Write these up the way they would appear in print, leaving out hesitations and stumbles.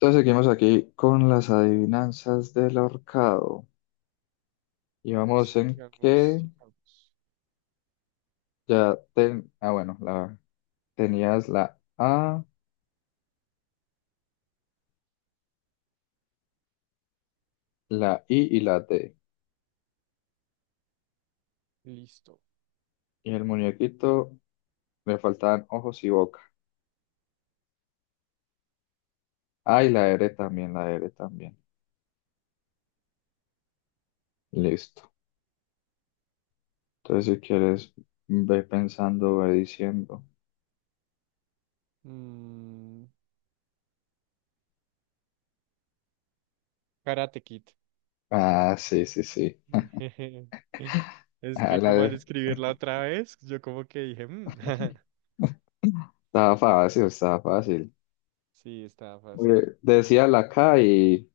Entonces seguimos aquí con las adivinanzas del ahorcado. Y vamos en Sigamos, que sigamos. Ah, bueno, tenías la A, la I y la D. Listo. Y el muñequito le faltaban ojos y boca. Ah, y la R también, la R también. Listo. Entonces, si quieres, ve pensando, ve diciendo. Mm, Karate Kid. Ah, sí, sí, sí. Es Ah, que la como al de- escribirla otra vez, yo como que dije, "Mm". Estaba fácil, estaba fácil. Sí, estaba fácil. Decía la K y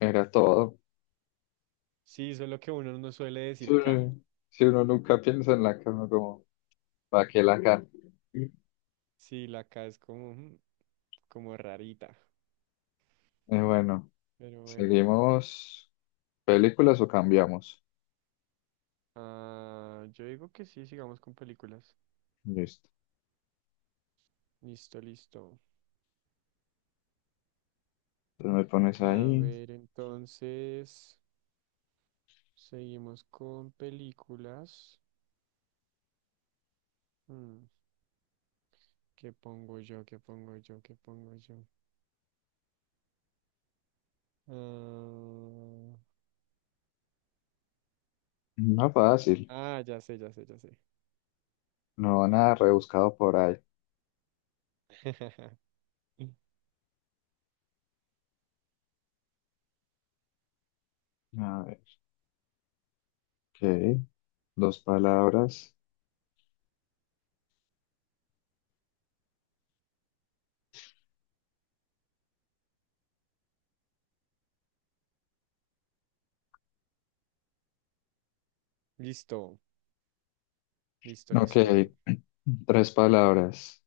era todo. Sí, solo que uno no suele Sí, decir K. si uno nunca piensa en la cama, como, ¿para qué la cama? Sí, la K es como, como rarita. Bueno, Pero bueno. ¿seguimos películas o cambiamos? Ah, yo digo que sí, sigamos con películas. Listo. Listo, listo. Entonces me pones A ahí. ver, entonces, seguimos con películas. Mm. ¿Qué pongo yo? ¿Qué pongo yo? ¿Qué pongo yo? Ah, No fácil, ah, ya sé, ya sé, ya sé. no nada rebuscado por ahí. A ver, ok, dos palabras. Listo, listo, Ok, listo. tres palabras.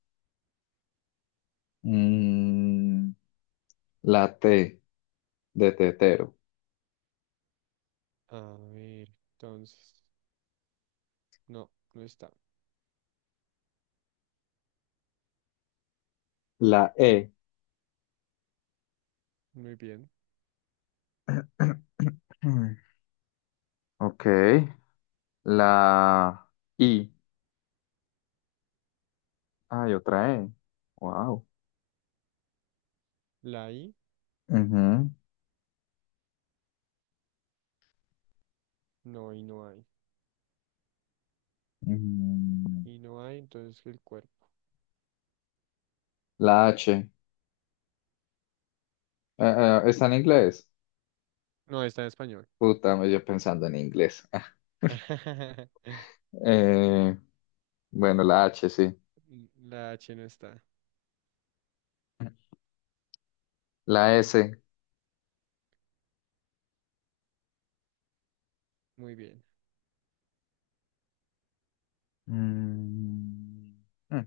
Mm, la T de tetero. A ver, entonces, no, no está. La E. Muy bien. Ok, la I. Hay otra E. Wow. La I, Ujú. no, y no hay. Mm, Y no hay, entonces el cuerpo. La H. ¿Está en inglés? No, está en español. Puta, me yo pensando en inglés. Eh, bueno, la H, sí. La H no está. La S. Muy bien, Mm, mm,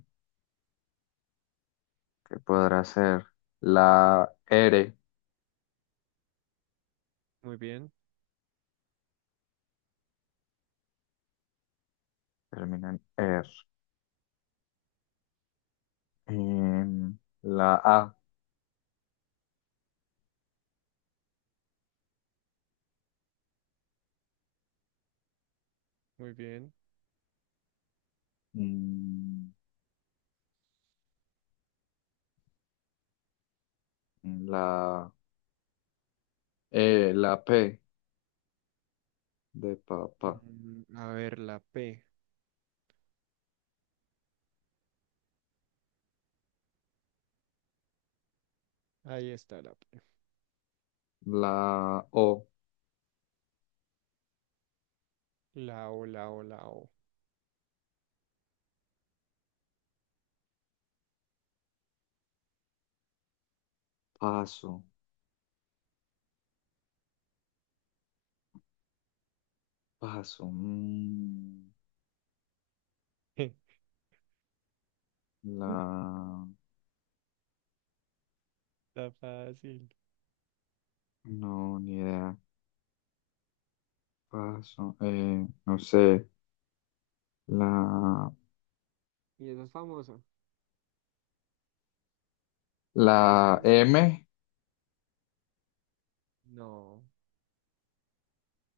¿Qué podrá ser? La R. muy bien, Termina en R. Em, la A. muy bien. Mm, La E. La P. De papá. A ver, la P. Ahí está la P. La O. La O, la O, la O. Paso. Paso. Mm, la Está fácil. No, ni idea. Paso. No sé. La, Y esa es famosa. Es la con... M. No,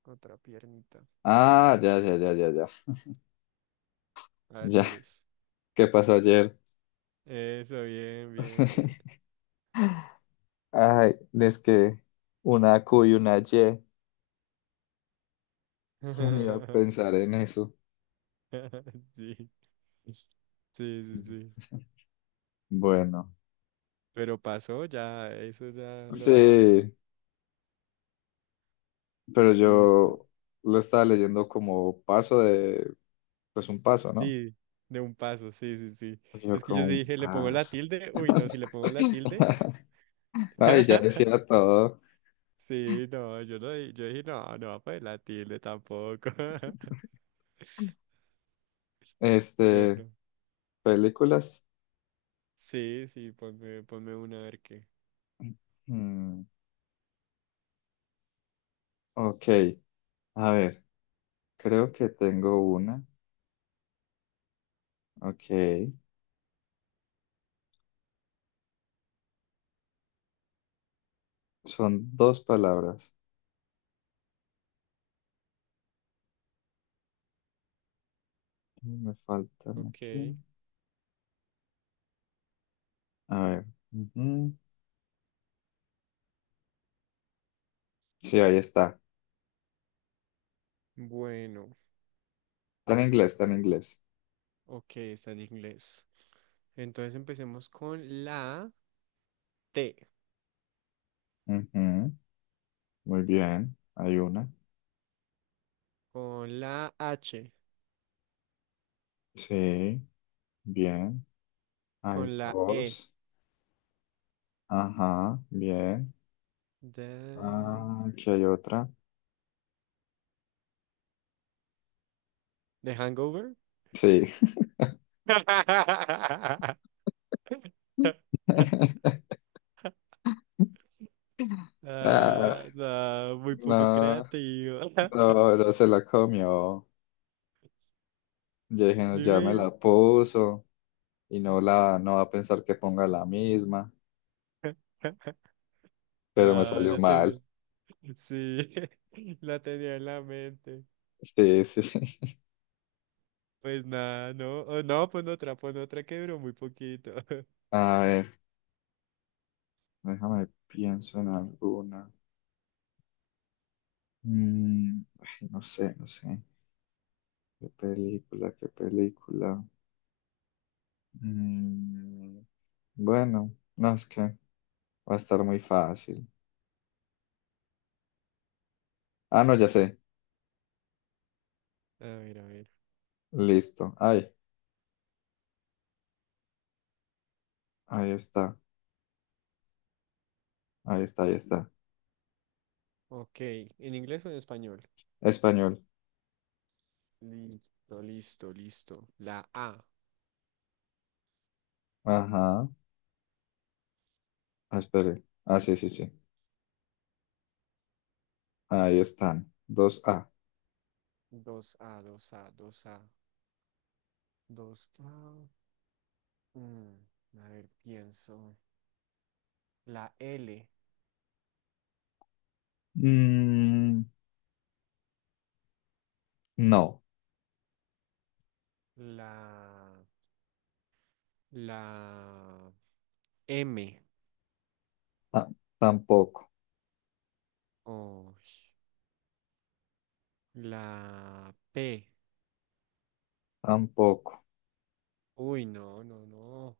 otra piernita. Ah, ya, ya, ya, ya, ya. A ver Ya. cuál es. ¿Qué pasó ayer? Eso, bien, bien, bien. Ay, es que una Q y una Y. ¿Quién iba a pensar en eso? Sí, sí, sí, sí. Bueno, Pero pasó ya, eso ya lo daba todo. sí, pero Listo. yo lo estaba leyendo como paso de, pues un paso, ¿no? Sí, de un paso, sí, sí, sí. Yo Es que yo como sí un dije, ¿le pongo la paso. tilde? Uy, no, si le pongo la tilde. Ay, ya decía todo. Sí, no, yo no, yo dije, no, no va a poner la tilde tampoco. Yo Este. no. Películas. Sí, sí, ponme una a ver qué. Mm, ok, a ver, creo que tengo una. Ok, son dos palabras. Me faltan Ok, aquí. A ver. Ujú. Sí, ahí está. bueno, Está en inglés, está en inglés. ok, está en inglés. Entonces empecemos con la T, Ujú, muy bien, hay una. con la H, Sí, bien. Hay con la E. dos. Ajá, bien. ¿De, Ah, aquí hay otra. de Hangover? Sí. Ah, Ah, no, muy poco no, creativo. no, no se la comió. Yo dije, no, ya me Dime. la puso y no va a pensar que ponga la misma, pero me No, salió la tenía. mal. Sí, la tenía en la mente. Sí, sí, sí. Pues nada, no. Oh, no, pon otra que duró muy poquito. A ver, déjame, pienso en alguna. Ay, no sé, no sé. ¿Qué película, qué película? Mm, bueno, no, es que va a estar muy fácil. Ah, no, ya sé. A ver, a ver. Listo. Ay, ahí está, ahí está, ahí está. Ok, ¿en inglés o en español? Español. Listo, listo, listo. La A. Ajá. Ah, espere. Ah, sí, sí, sí. Ahí están. Dos a... Dos a, dos a, dos a, dos a. Mm, a ver, pienso. La L. Mm, no, La. La M. ta- tampoco, Oh, la P. tampoco. Uy, no, no, no.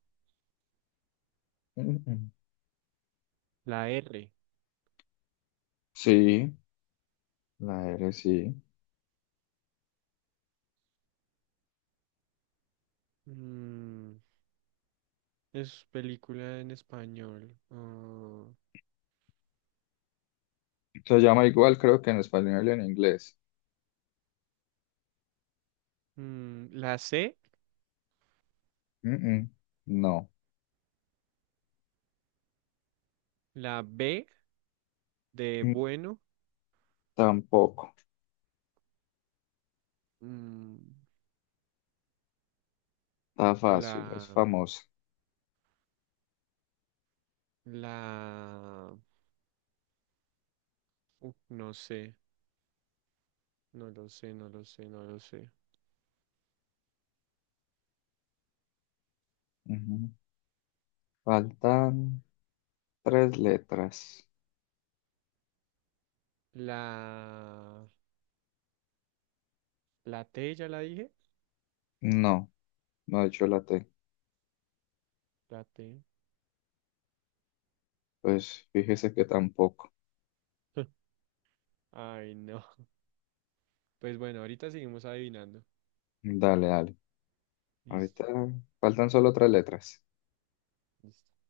Mm-mm. La R. Sí, la R sí. Mm, Es película en español. Ah, Se llama igual, creo que en español y en inglés. La C, Mm-mm. No, la B de Mm, bueno, tampoco. mm, Está fácil, es la, famosa. la, no sé, no lo sé, no lo sé, no lo sé. Ujú. Faltan tres letras. La, la T ya la dije, No, no he hecho la T. la T. Pues fíjese que tampoco. Ay, no. Pues bueno, ahorita seguimos adivinando. Dale, dale. Listo, Ahorita faltan solo tres letras. listo.